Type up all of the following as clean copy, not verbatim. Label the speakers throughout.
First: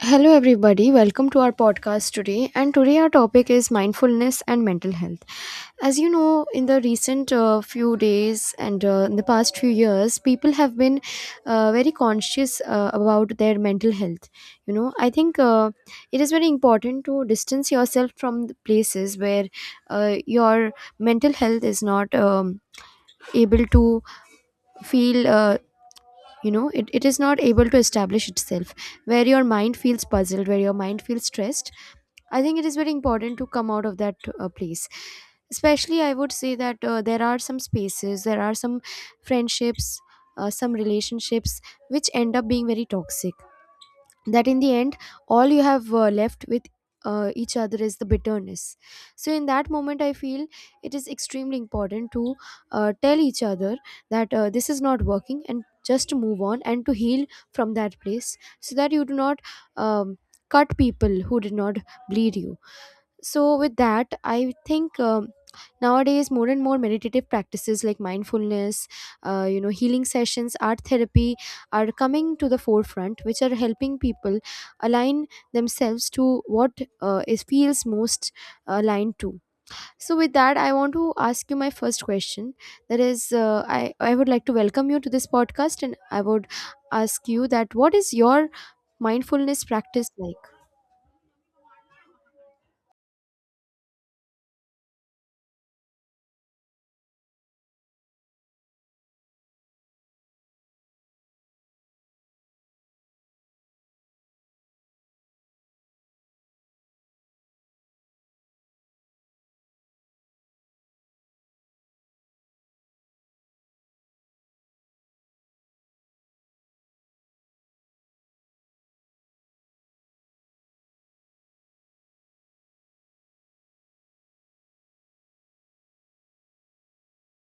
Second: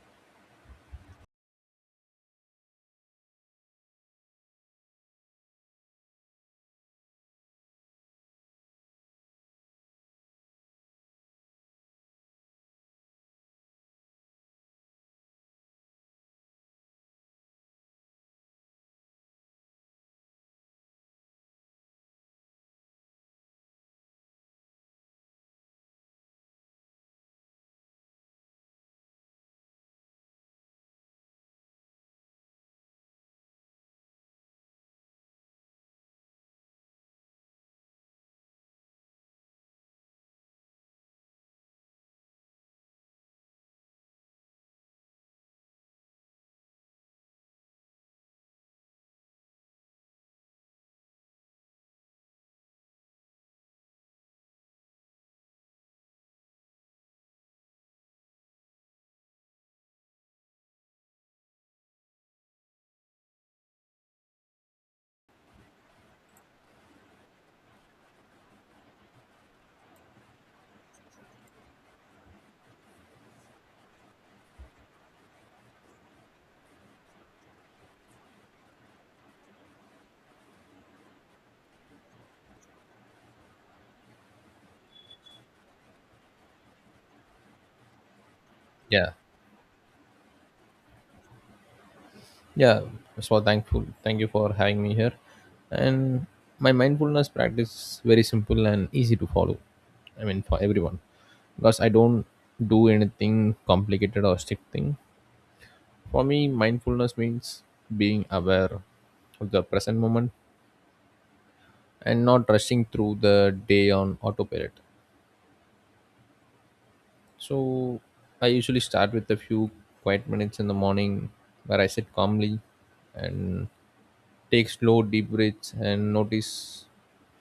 Speaker 1: Hello, everybody. Welcome to our podcast today. And today, our topic is mindfulness and mental health. As you know, in the recent few days and in the past few years, people have been very conscious about their mental health. You know, I think It is very important to distance yourself from the places where your mental health is not able to feel it is not able to establish itself, where your mind feels puzzled, where your mind feels stressed. I think it is very important to come out of that place. Especially, I would say that there are some spaces, there are some friendships, some relationships which end up being very toxic, that in the end all you have left with each other is the bitterness. So in that moment I feel it is extremely important to tell each other that this is not working, and just to move on and to heal from that place, so that you do not um, cut people who did not bleed you. So with that, I think nowadays more and more meditative practices like mindfulness, you know, healing sessions, art therapy, are coming to the forefront, which are helping people align themselves to what is feels most aligned to. So with that, I want to ask you my first question, that is, I would like to welcome you to this podcast, and I would ask you that, what is your
Speaker 2: yeah
Speaker 1: mindfulness practice like?
Speaker 2: yeah so thankful thank you for having me here. And my mindfulness practice is very simple and easy to follow, I mean for everyone, because I don't do anything complicated or strict thing. For me mindfulness means being aware of the present moment and not rushing through the day on autopilot. So I usually start with a few quiet minutes in the morning, where I sit calmly and take slow, deep breaths, and notice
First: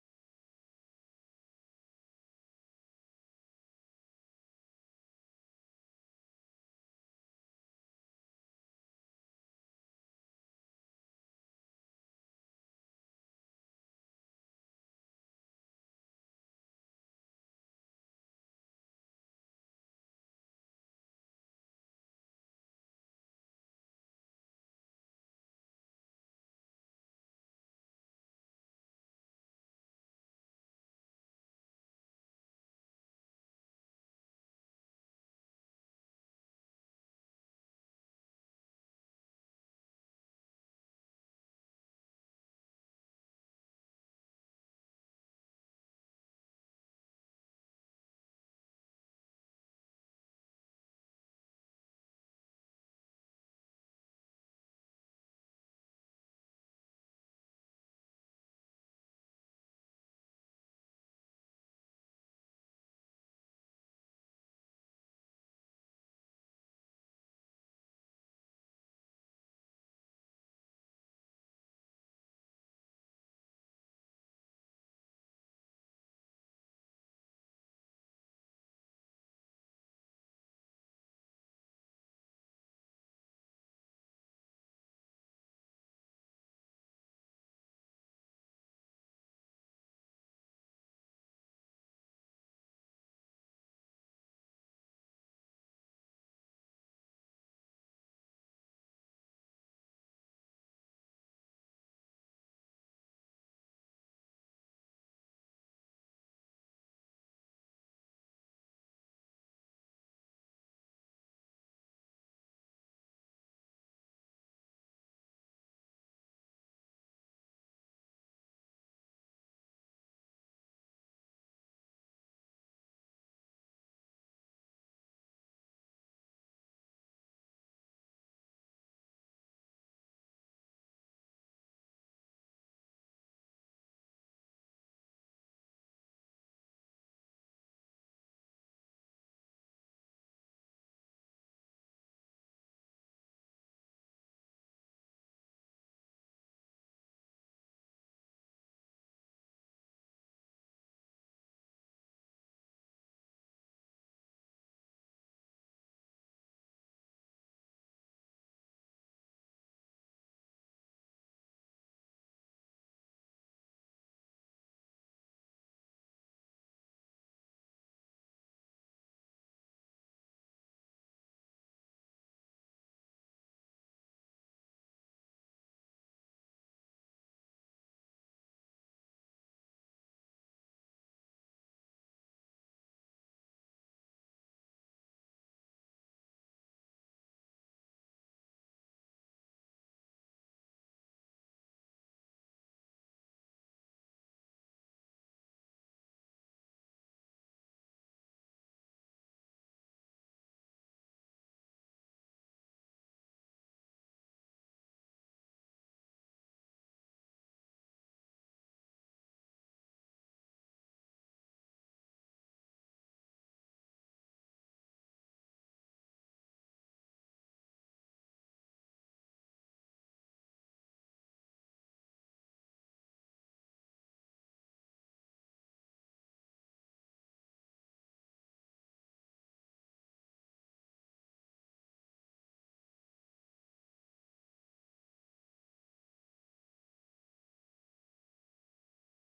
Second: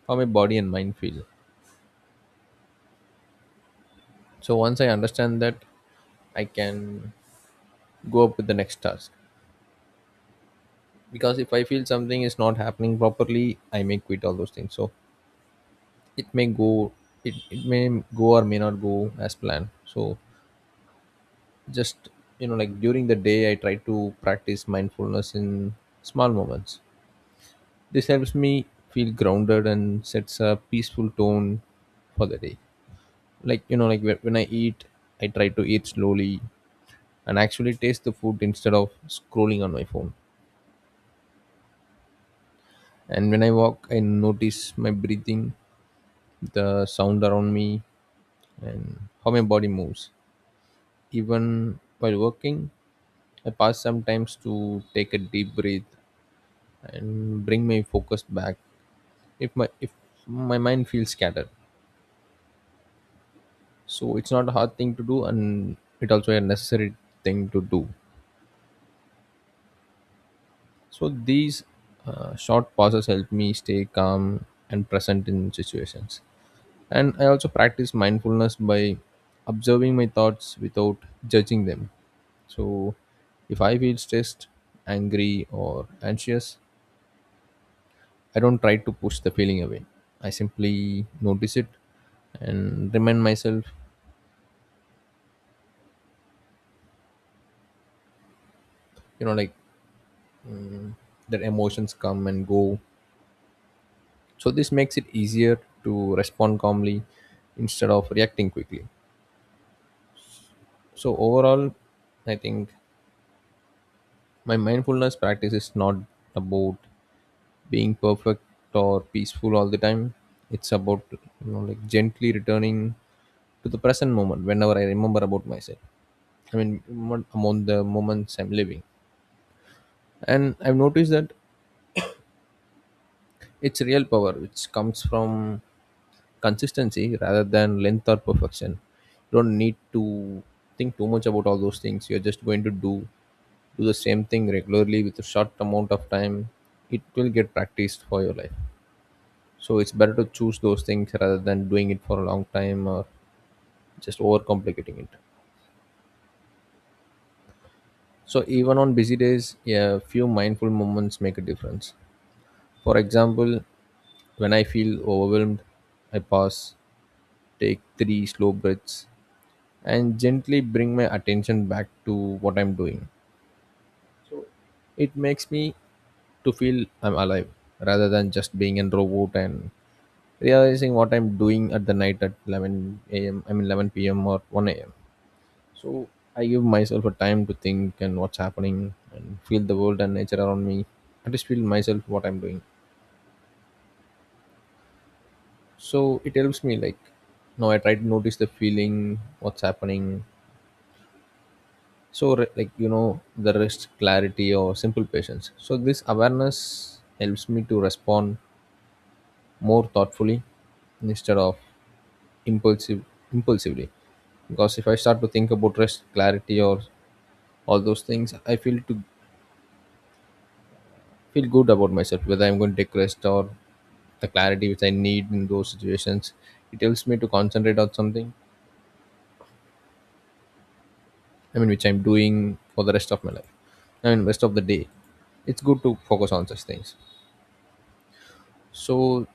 Speaker 2: how my body and mind feel. So once I understand that, I can go up with the next task. Because if I feel something is not happening properly, I may quit all those things. So it may go, it may go or may not go as planned. So just, you know, like during the day, I try to practice mindfulness in small moments. This helps me feel grounded and sets a peaceful tone for the day. Like you know like when I eat, I try to eat slowly and actually taste the food instead of scrolling on my phone. And when I walk, I notice my breathing, the sound around me, and how my body moves. Even while working, I pause sometimes to take a deep breath and bring my focus back if my mind feels scattered. So it's not a hard thing to do, and it also a necessary thing to do. So these short pauses help me stay calm and present in situations. And I also practice mindfulness by observing my thoughts without judging them. So if I feel stressed, angry, or anxious, I don't try to push the feeling away. I simply notice it and remind myself, you know, like that emotions come and go. So this makes it easier to respond calmly instead of reacting quickly. So overall, I think my mindfulness practice is not about being perfect or peaceful all the time. It's about you know like gently returning to the present moment whenever I remember about myself. I mean among the moments I'm living, and I've noticed that it's real power which comes from consistency rather than length or perfection. You don't need to think too much about all those things. You're just going to do the same thing regularly with a short amount of time, it will get practiced for your life. So it's better to choose those things rather than doing it for a long time or just overcomplicating it. So even on busy days, a few mindful moments make a difference. For example, when I feel overwhelmed, I pause, take three slow breaths, and gently bring my attention back to what I'm doing. It makes me to feel I'm alive rather than just being a robot and realizing what I'm doing at the night at 11 a.m. I mean 11 p.m. or 1 a.m. So I give myself a time to think and what's happening and feel the world and nature around me. I just feel myself what I'm doing. So it helps me like now I try to notice the feeling, what's happening. So like you know the rest, clarity or simple patience. So this awareness helps me to respond more thoughtfully instead of impulsive impulsively, because if I start to think about rest, clarity or all those things, I feel to feel good about myself whether I'm going to take rest or the clarity which I need in those situations. It helps me to concentrate on something, I mean which I'm doing for the rest of my life, I mean rest of the day. It's good to focus on such things. So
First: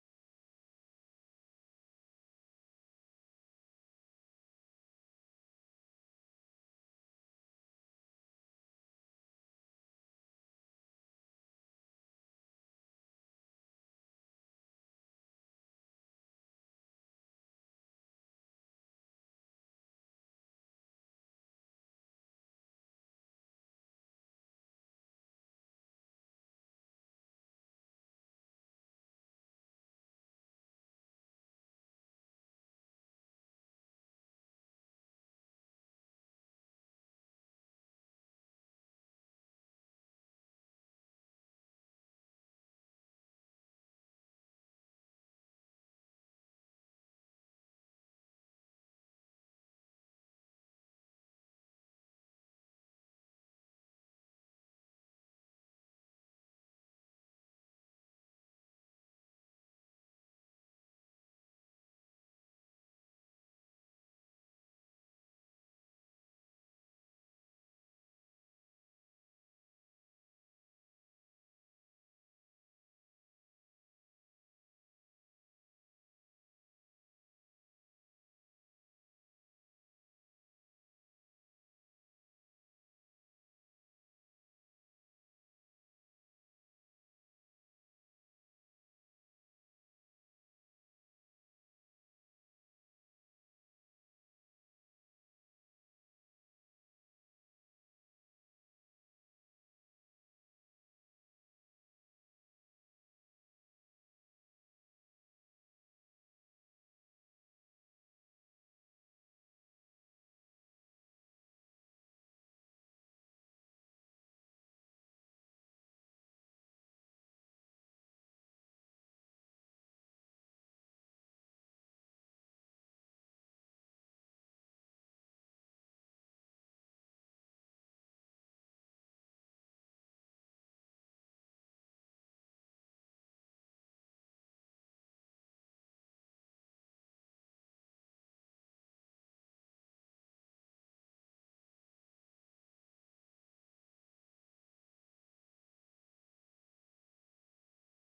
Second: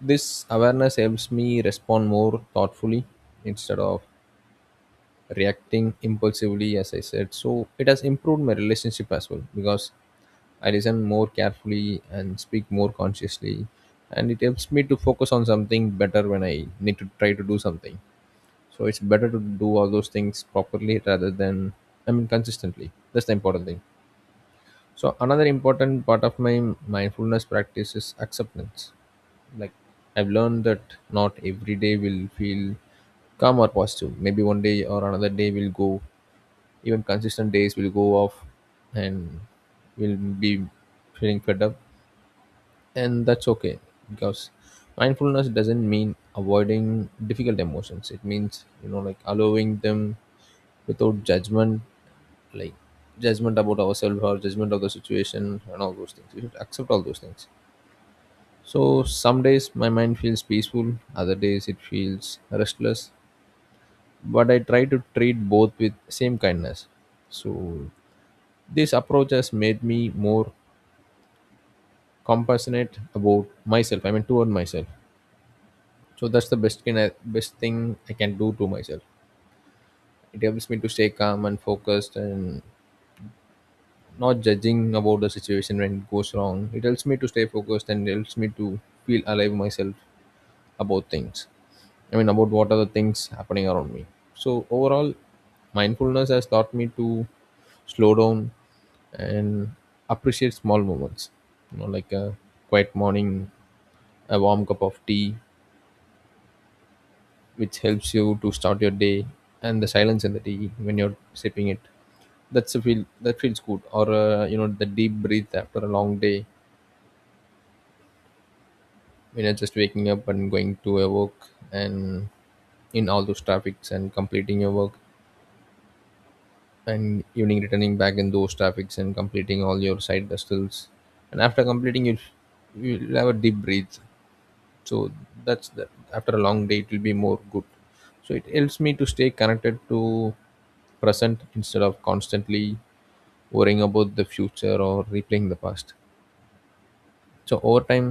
Speaker 2: this awareness helps me respond more thoughtfully instead of reacting impulsively, as I said. So it has improved my relationship as well, because I listen more carefully and speak more consciously, and it helps me to focus on something better when I need to try to do something. So it's better to do all those things properly rather than, I mean, consistently. That's the important thing. So another important part of my mindfulness practice is acceptance. Like I've learned that not every day will feel calm or positive. Maybe one day or another day will go. Even consistent days will go off, and will be feeling fed up, and that's okay, because mindfulness doesn't mean avoiding difficult emotions, it means you know like allowing them without judgment, like judgment about ourselves or judgment of the situation, and all those things we should accept all those things. So some days my mind feels peaceful, other days it feels restless, but I try to treat both with same kindness. So this approach has made me more compassionate about myself, I mean toward myself. So that's the best thing I can do to myself. It helps me to stay calm and focused and not judging about the situation when it goes wrong. It helps me to stay focused and helps me to feel alive myself about things. I mean about what are the things happening around me. So overall mindfulness has taught me to slow down and appreciate small moments. You know, like a quiet morning, a warm cup of tea, which helps you to start your day, and the silence in the tea when you're sipping it, that's a feel that feels good. Or you know the deep breath after a long day, when you're just waking up and going to a work and in all those traffics and completing your work, and evening returning back in those traffics and completing all your side hustles, and after completing you you'll have a deep breath. So that's the, after a long day it will be more good. So it helps me to stay connected to present instead of constantly worrying about the future or replaying the past. So over time,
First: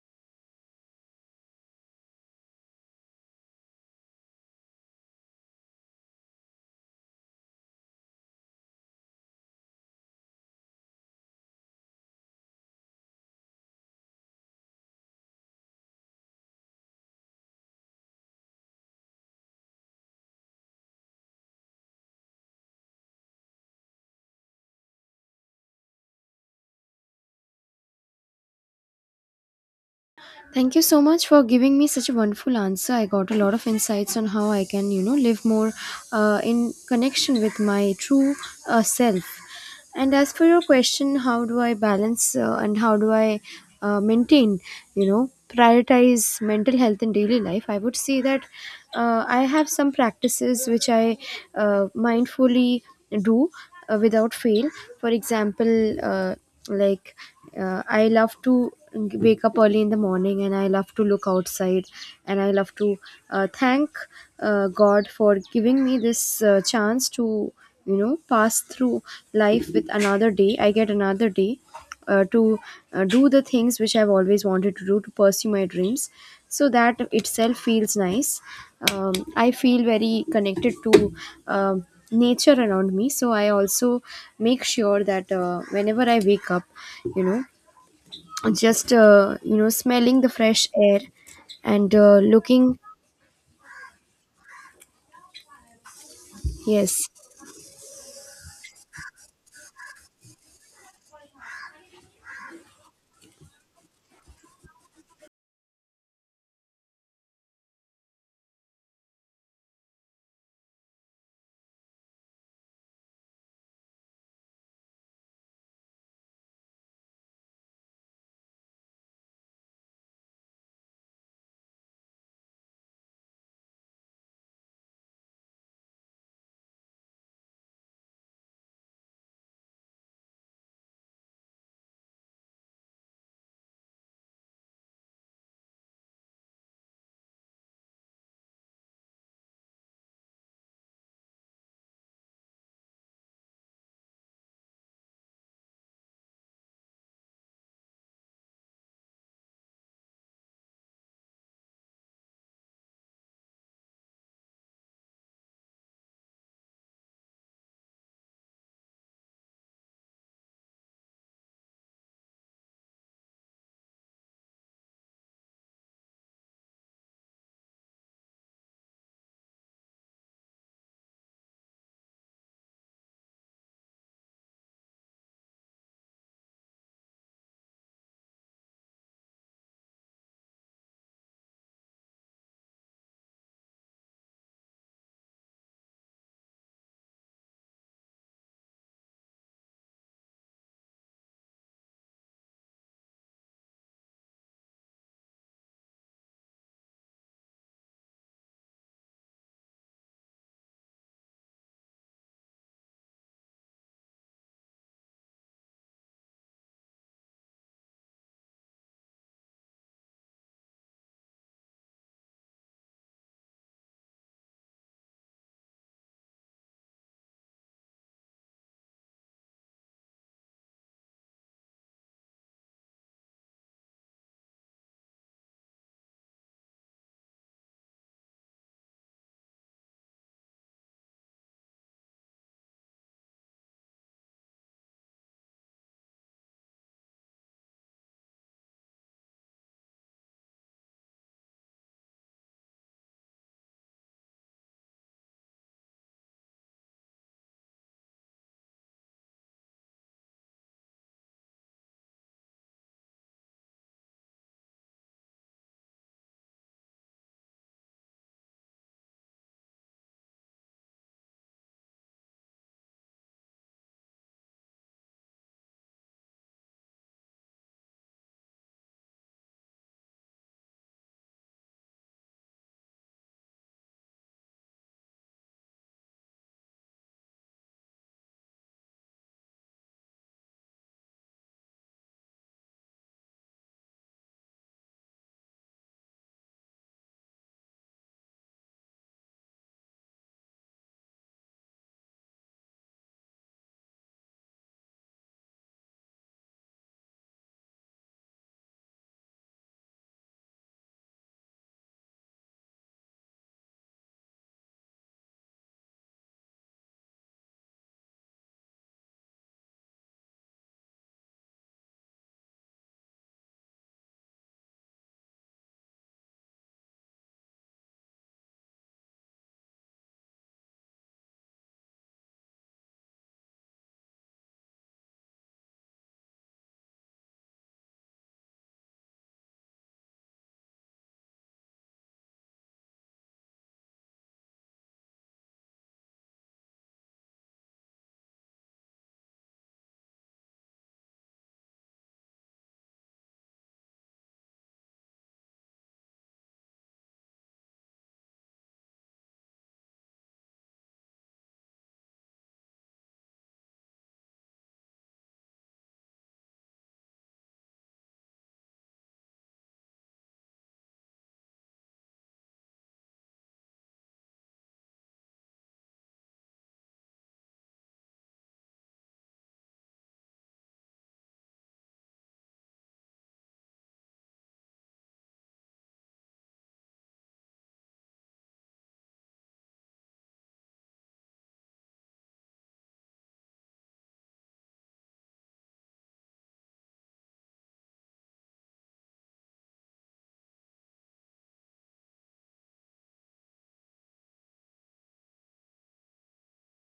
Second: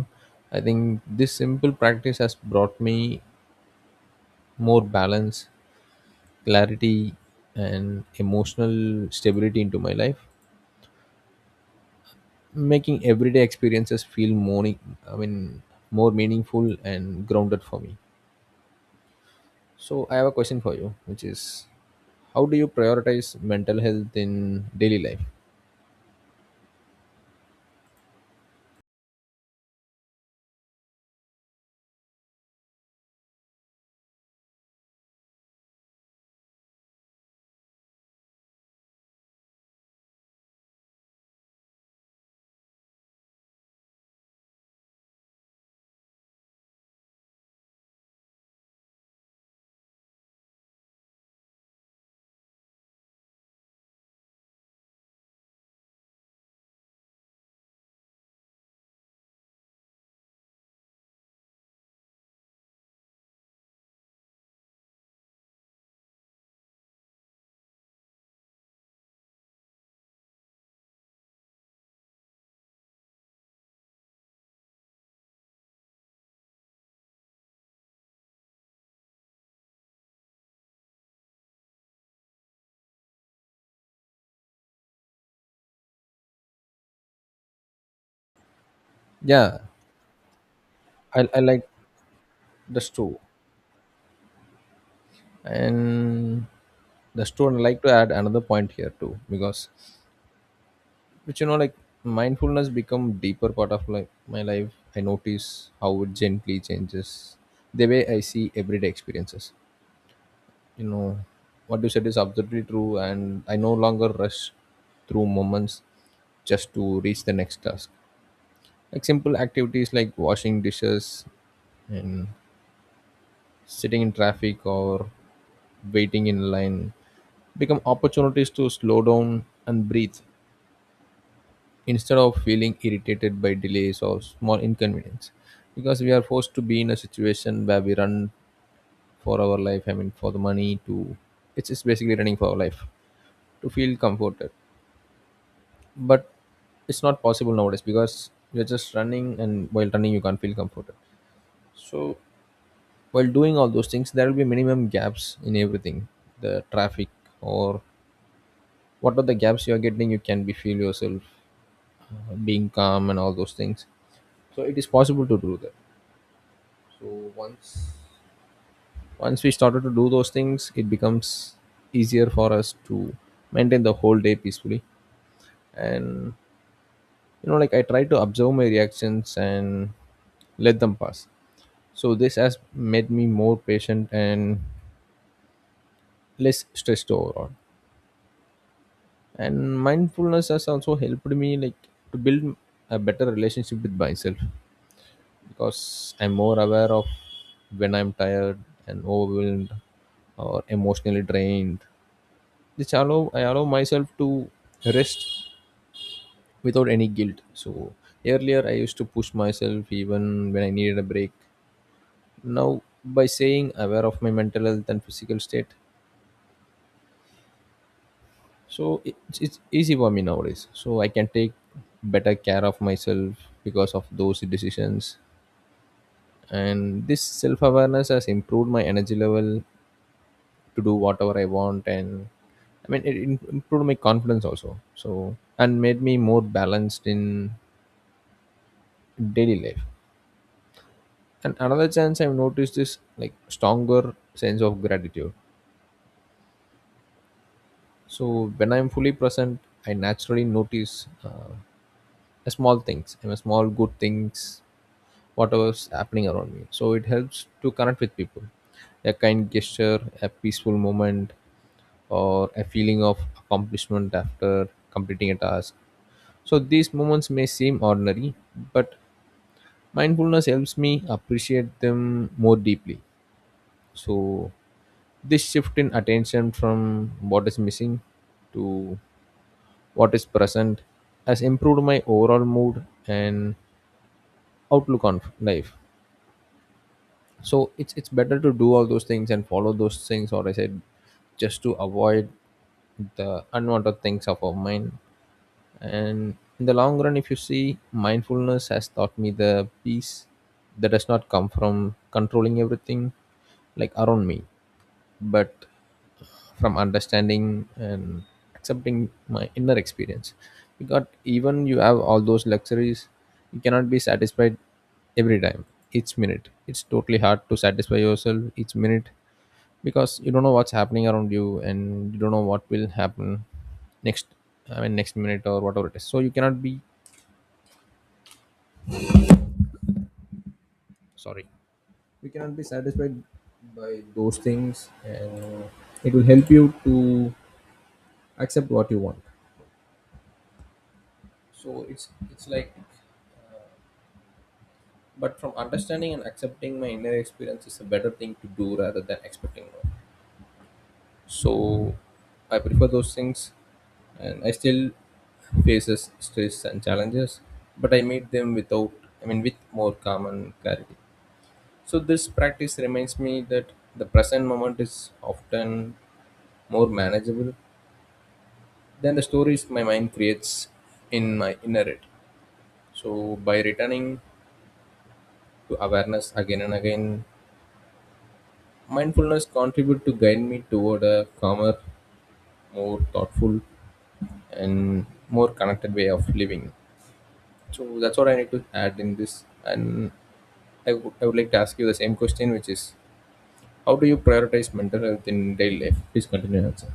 Speaker 2: I think this simple practice has brought me more balance, clarity, and emotional stability into my life, making everyday experiences feel more, I mean, more meaningful and grounded for me. So I have a question for you, which is how do you prioritize mental health in daily life?
Speaker 1: Thank you so much for giving me such a wonderful answer. I got a lot of insights on how I can, you know, live more in connection with my true self. And as for your question, how do I balance and how do I maintain, you know, prioritize mental health in daily life? I would say that I have some practices which I mindfully do without fail. For example, like I love to wake up early in the morning, and I love to look outside, and I love to thank God for giving me this chance to, you know, pass through life with another day. I get another day to do the things which I've always wanted to do, to pursue my dreams. So that itself feels nice. I feel very connected to um, nature around me, so I also make sure that whenever I wake up, you know, just
Speaker 2: Yeah,
Speaker 1: smelling the fresh air
Speaker 2: I like
Speaker 1: and looking.
Speaker 2: the too. And
Speaker 1: Yes.
Speaker 2: the too, I like to add another point here too, because which you know like mindfulness become deeper part of like my life. I notice how it gently changes the way I see everyday experiences. You know, what you said is absolutely true, and I no longer rush through moments just to reach the next task. Like simple activities like washing dishes and sitting in traffic or waiting in line become opportunities to slow down and breathe instead of feeling irritated by delays or small inconvenience, because we are forced to be in a situation where we run for our life, I mean for the money to, it's just basically running for our life to feel comforted. But it's not possible nowadays, because you're just running and while running you can't feel comforted. So while doing all those things there will be minimum gaps in everything, the traffic or what are the gaps you are getting, you can be feel yourself being calm and all those things. So it is possible to do that. So once we started to do those things, it becomes easier for us to maintain the whole day peacefully. And you know like I try to observe my reactions and let them pass. So this has made me more patient and less stressed overall. And mindfulness has also helped me like to build a better relationship with myself, because I'm more aware of when I'm tired and overwhelmed or emotionally drained. This allow myself to rest without any guilt. So earlier I used to push myself even when I needed a break, now by saying aware of my mental health and physical state. So it's easy for me nowadays, so I can take better care of myself because of those decisions. And this self-awareness has improved my energy level to do whatever I want, and I mean it improved my confidence also, so and made me more balanced in daily life. And another chance I've noticed is like stronger sense of gratitude. So when I'm fully present, I naturally notice small things, I mean, small good things, whatever's happening around me. So it helps to connect with people. A kind gesture, a peaceful moment, or a feeling of accomplishment after completing a task. So these moments may seem ordinary, but mindfulness helps me appreciate them more deeply. So this shift in attention from what is missing to what is present has improved my overall mood and outlook on life. So it's better to do all those things and follow those things or I said just to avoid the unwanted things of our mind. And in the long run, if you see, mindfulness has taught me the peace that does not come from controlling everything like around me, but from understanding and accepting my inner experience. Because even you have all those luxuries, you cannot be satisfied every time, each minute. It's totally hard to satisfy yourself each minute because you don't know what's happening around you and you don't know what will happen next. I mean next minute or whatever it is, so you cannot be, sorry, you cannot be satisfied by those things, and it will help you to accept what you want. So it's like, but from understanding and accepting my inner experience is a better thing to do rather than expecting more. So I prefer those things, and I still faces stress and challenges, but I meet them without, I mean, with more calm and clarity. So this practice reminds me that the present moment is often more manageable than the stories my mind creates in my inner it. So by returning to awareness again and again, mindfulness contribute to guide me toward a calmer, more thoughtful, and more connected way of living. So that's what I need to add in this. And I would like to ask you the same question, which is, how do you prioritize mental health in daily life? Please continue answer.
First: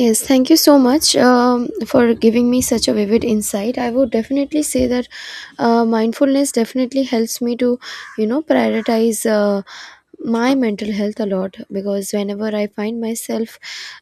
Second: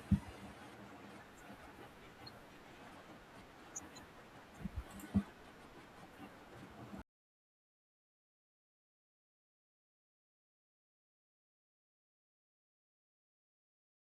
Speaker 1: Yes, thank you so much for giving me such a vivid insight. I would definitely say that mindfulness definitely helps me to, you know, prioritize my mental health a lot, because whenever I find myself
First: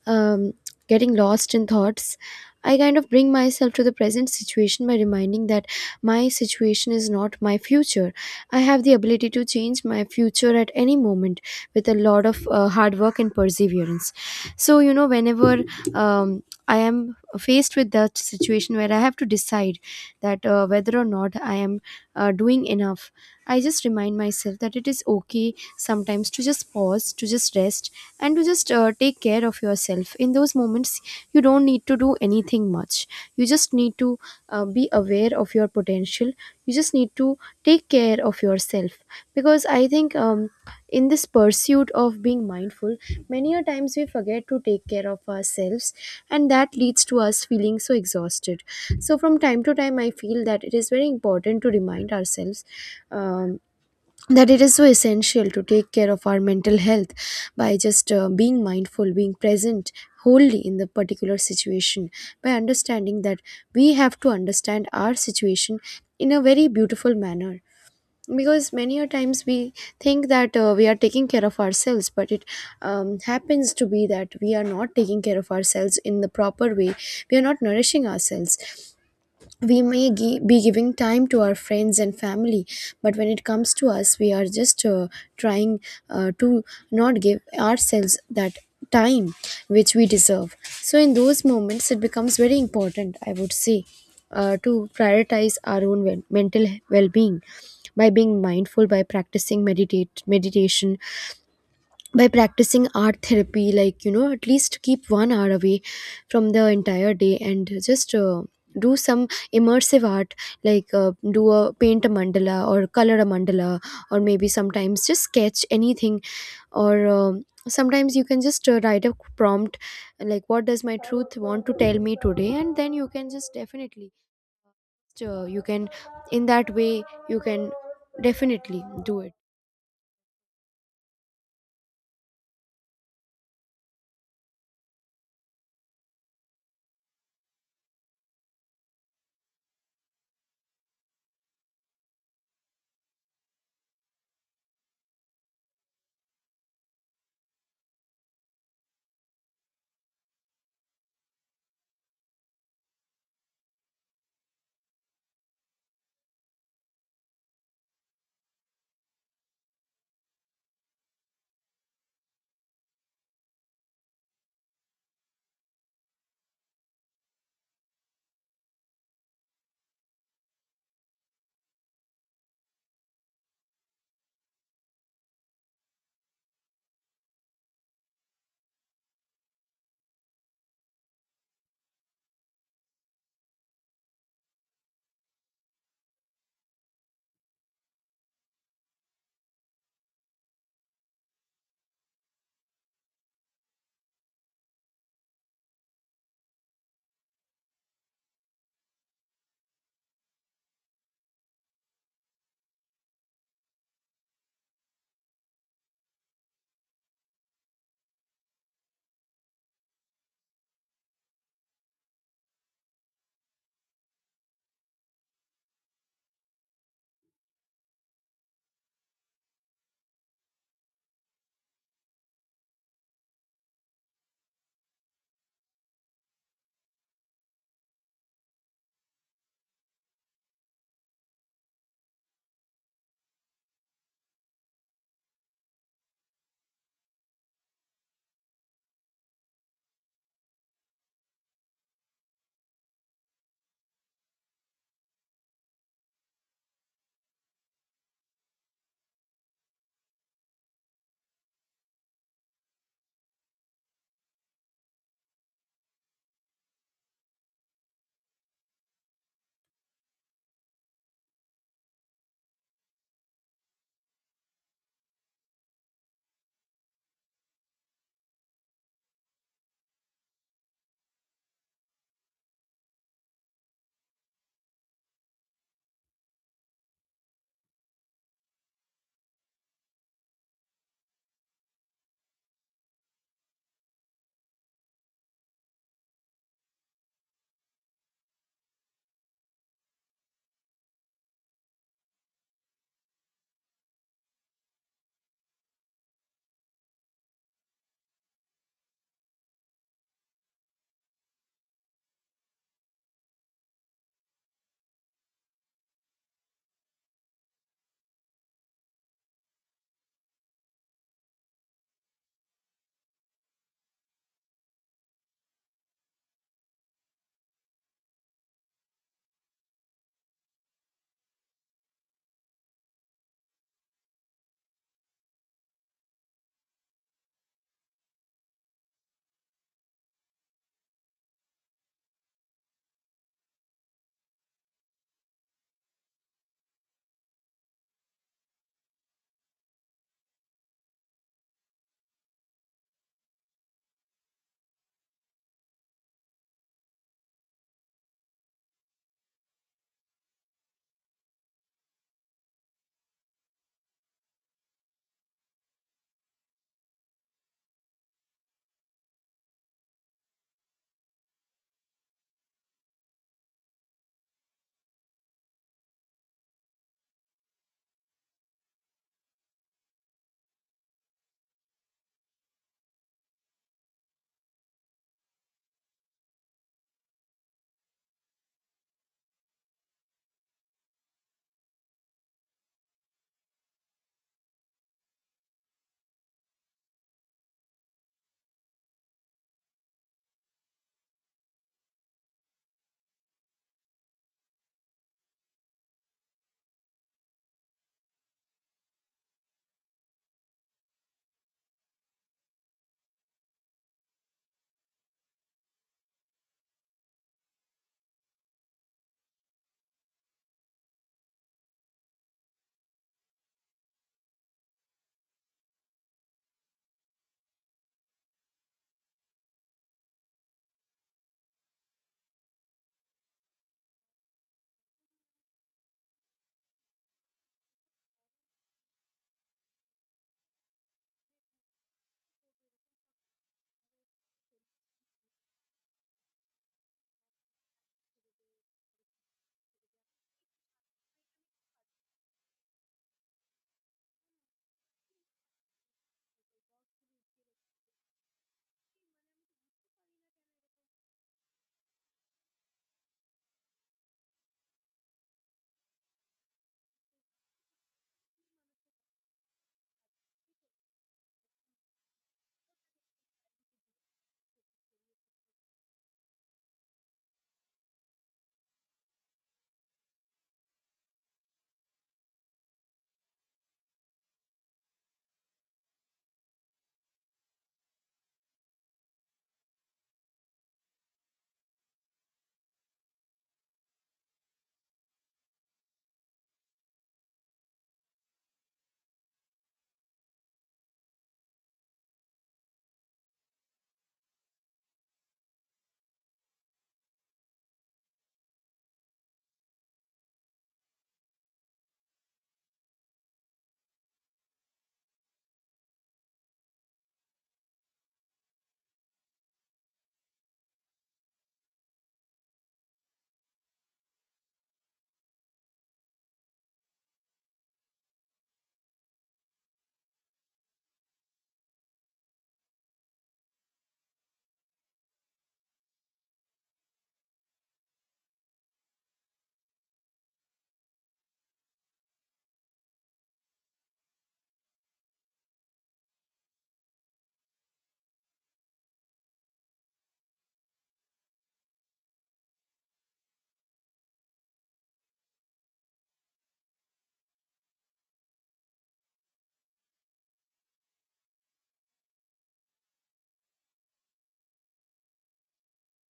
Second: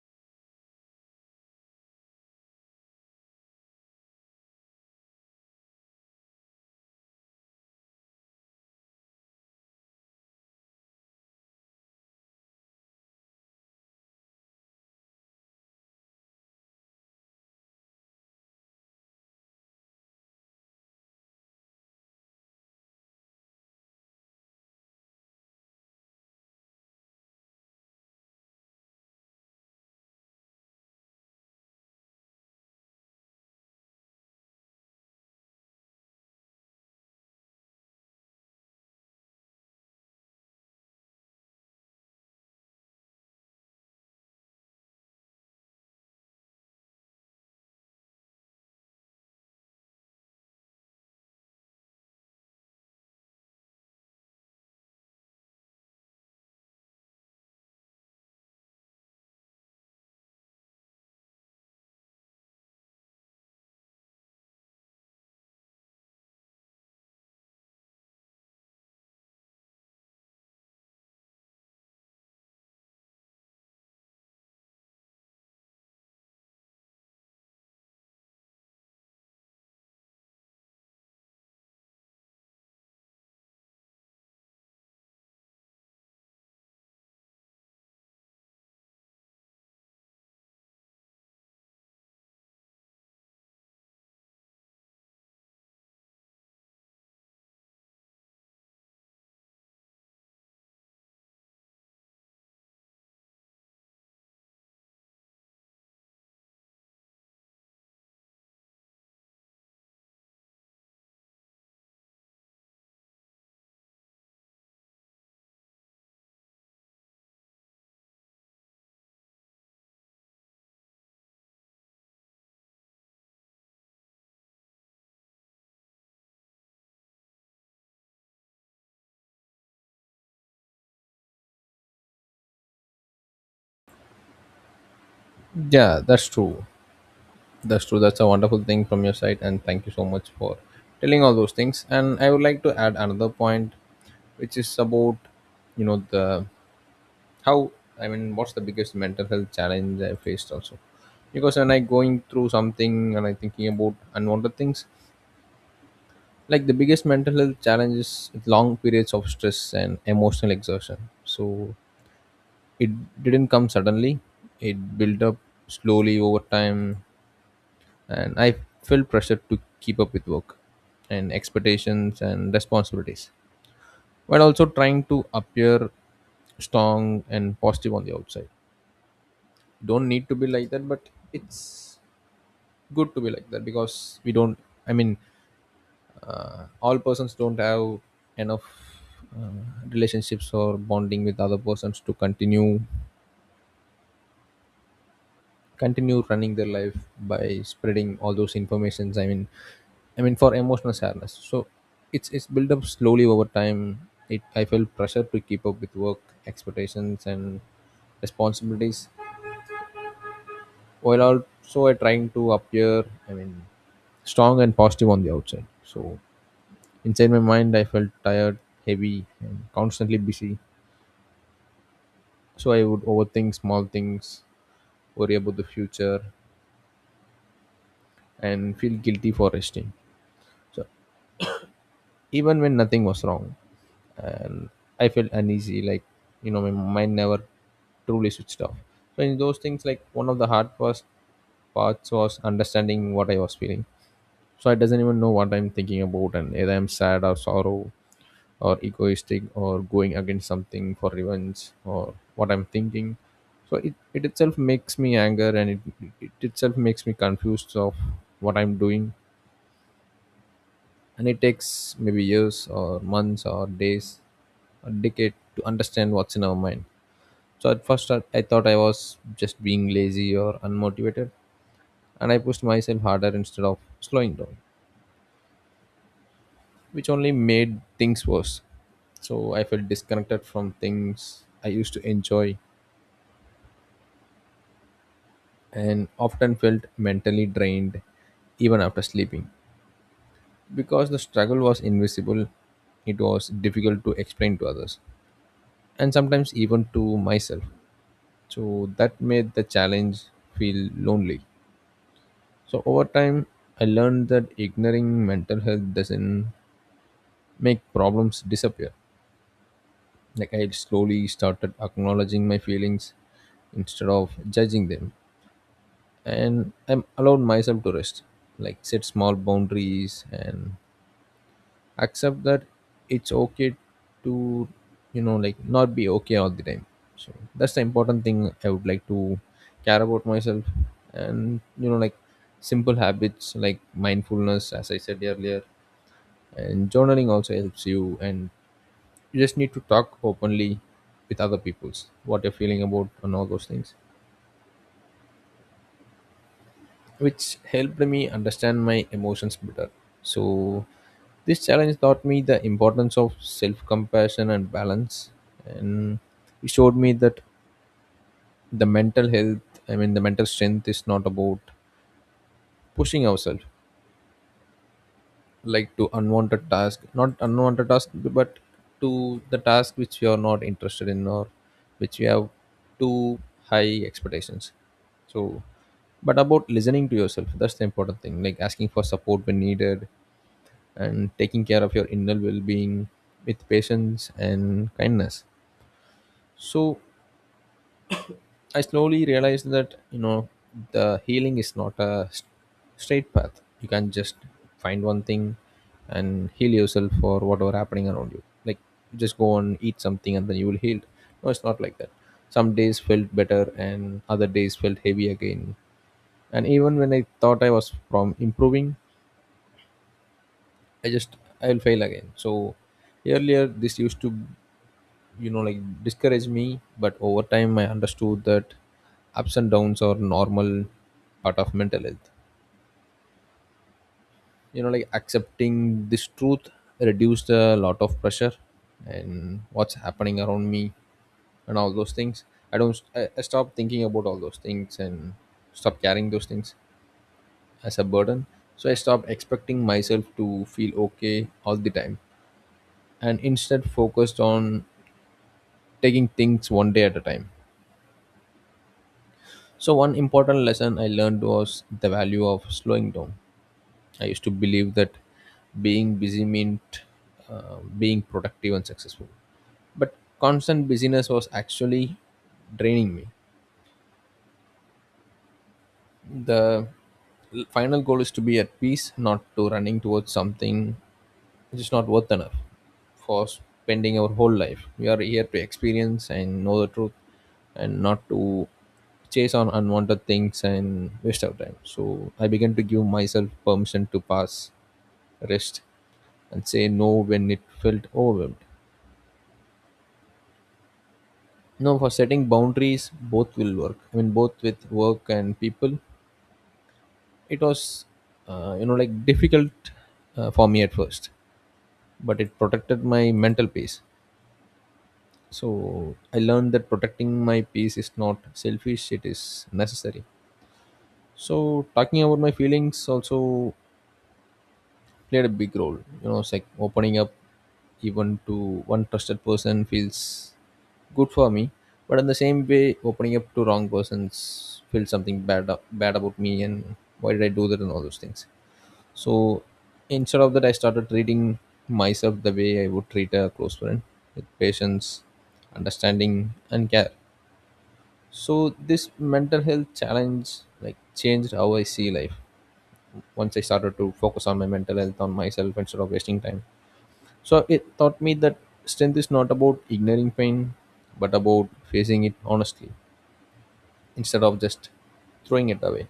Speaker 1: um, getting lost in thoughts, I kind of bring myself to the present situation by reminding that my situation is not my future. I have the ability to change my future at any moment with a lot of hard work and perseverance. So, you know, whenever I am faced with that situation where I have to decide that whether or not I am doing enough, I just remind myself that it is okay sometimes to just pause, to just rest, and to just take care of yourself. In those moments, you don't need to do anything much. You just need to be aware of your potential. You just need to take care of yourself. Because I think in this pursuit of being mindful, many a times we forget to take care of ourselves, and that leads to us feeling so exhausted. So, from time to time, I feel that it is very important to remind ourselves um, that it is so essential to take care of our mental health by just being mindful, being present wholly in the particular situation, by understanding that we have to understand our situation in a very beautiful manner, because many a times we think that we are taking care of ourselves, but it happens to be that we are not taking care of ourselves in the proper way. We are not nourishing ourselves. We may be giving time to our friends and family, but when it comes to us, we are just trying to not give ourselves that time which we deserve. So in those moments it becomes very important, I would say, to prioritize our own mental well-being by being mindful, by practicing meditate meditation, by practicing art therapy, like, you know, at least keep 1 hour away from the entire day and just do some immersive art, like, do a paint a mandala or color a mandala, or maybe sometimes just sketch anything, or sometimes you can just write a prompt like, what does my truth want to tell me today? And then you can just definitely, you can in that way, you can definitely do it.
Speaker 2: Yeah, that's true. That's true. That's a wonderful thing from your side, and thank you so much for telling all those things. And I would like to add another point, which is about, you know, the how, I mean what's the biggest mental health challenge I faced also. Because when I going through something and I thinking about unwanted things, like the biggest mental health challenge is long periods of stress and emotional exertion. So it didn't come suddenly, it built up slowly over time, and I felt pressure to keep up with work and expectations and responsibilities while also trying to appear strong and positive on the outside. Don't need to be like that, but it's good to be like that, because we don't, I mean, all persons don't have enough uh, relationships or bonding with other persons to continue continue running their life by spreading all those informations. I mean for emotional sadness. So it's built up slowly over time. It, I felt pressure to keep up with work, expectations, and responsibilities while also I trying to appear, I mean, strong and positive on the outside. So inside my mind, I felt tired, heavy, and constantly busy. So I would overthink small things, worry about the future, and feel guilty for resting. So even when nothing was wrong, and I felt uneasy, like, you know, my mind never truly switched off. So in those things, like one of the hard first parts was understanding what I was feeling. So I doesn't even know what I'm thinking about, and either I'm sad or sorrow or egoistic or going against something for revenge or what I'm thinking. So it itself makes me anger, and it itself makes me confused of what I'm doing, and it takes maybe years or months or days, a decade to understand what's in our mind. So at first I thought I was just being lazy or unmotivated, and I pushed myself harder instead of slowing down, which only made things worse. So I felt disconnected from things I used to enjoy and often felt mentally drained even after sleeping. Because the struggle was invisible, it was difficult to explain to others and sometimes even to myself. So that made the challenge feel lonely. So over time, I learned that ignoring mental health doesn't make problems disappear. Like I slowly started acknowledging my feelings instead of judging them, and I am allowed myself to rest, like set small boundaries, and accept that it's okay to, you know, like not be okay all the time. So that's the important thing. I would like to care about myself, and, you know, like simple habits like mindfulness, as I said earlier, and journaling also helps you. And you just need to talk openly with other people's what you're feeling about and all those things, which helped me understand my emotions better. So this challenge taught me the importance of self-compassion and balance, and it showed me that the mental health, I mean the mental strength, is not about pushing ourselves like to unwanted task, not unwanted task, but to the task which you are not interested in, or which you have too high expectations. So but about listening to yourself, that's the important thing, like asking for support when needed and taking care of your inner well-being with patience and kindness. So I slowly realized that, you know, the healing is not a straight path. You can't just find one thing and heal yourself for whatever happening around you. Like you just go and eat something and then you will heal. No, it's not like that. Some days felt better and other days felt heavy again. And even when I thought I was from improving, I just I'll fail again. So earlier this used to, you know, like discouraged me, but over time I understood that ups and downs are normal part of mental health. You know, like accepting this truth reduced a lot of pressure. And what's happening around me and all those things, I don't I stopped thinking about all those things and stopped carrying those things as a burden. So I stopped expecting myself to feel okay all the time and instead focused on taking things one day at a time. So, one important lesson I learned was the value of slowing down. I used to believe that being busy meant being productive and successful. But constant busyness was actually draining me. The final goal is to be at peace, not to running towards something which is not worth enough for spending our whole life. We are here to experience and know the truth and not to chase on unwanted things and waste our time. So I began to give myself permission to pass, rest, and say no when it felt overwhelmed. No, for setting boundaries, both will work. I mean, both with work and people. It was you know, like difficult for me at first, but it protected my mental peace. So I learned that protecting my peace is not selfish, it is necessary. So talking about my feelings also played a big role. You know, it's like opening up even to one trusted person feels good for me. But in the same way, opening up to wrong persons feels something bad bad about me, and why did I do that, and all those things. So instead of that, I started treating myself the way I would treat a close friend, with patience, understanding, and care. So this mental health challenge like changed how I see life. Once I started to focus on my mental health on myself instead of wasting time. So it taught me that strength is not about ignoring pain, but about facing it honestly instead of just throwing it away.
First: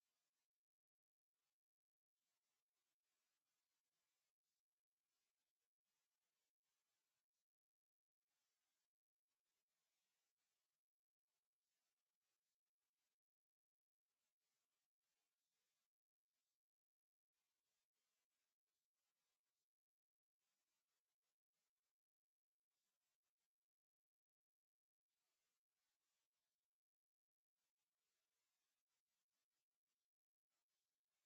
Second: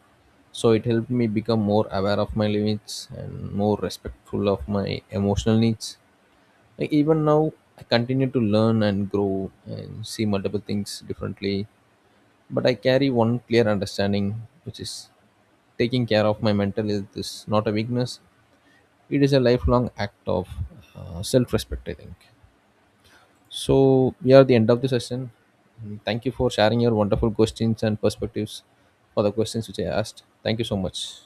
Speaker 2: So it helped me become more aware of my limits and more respectful of my emotional needs. Like even now, I continue to learn and grow and see multiple things differently. But I carry one clear understanding, which is taking care of my mental health is not a weakness, it is a lifelong act of self respect, I think. So we are at the end of the session. Mm, thank you for sharing your wonderful questions and perspectives for the questions which I asked. Thank you so much.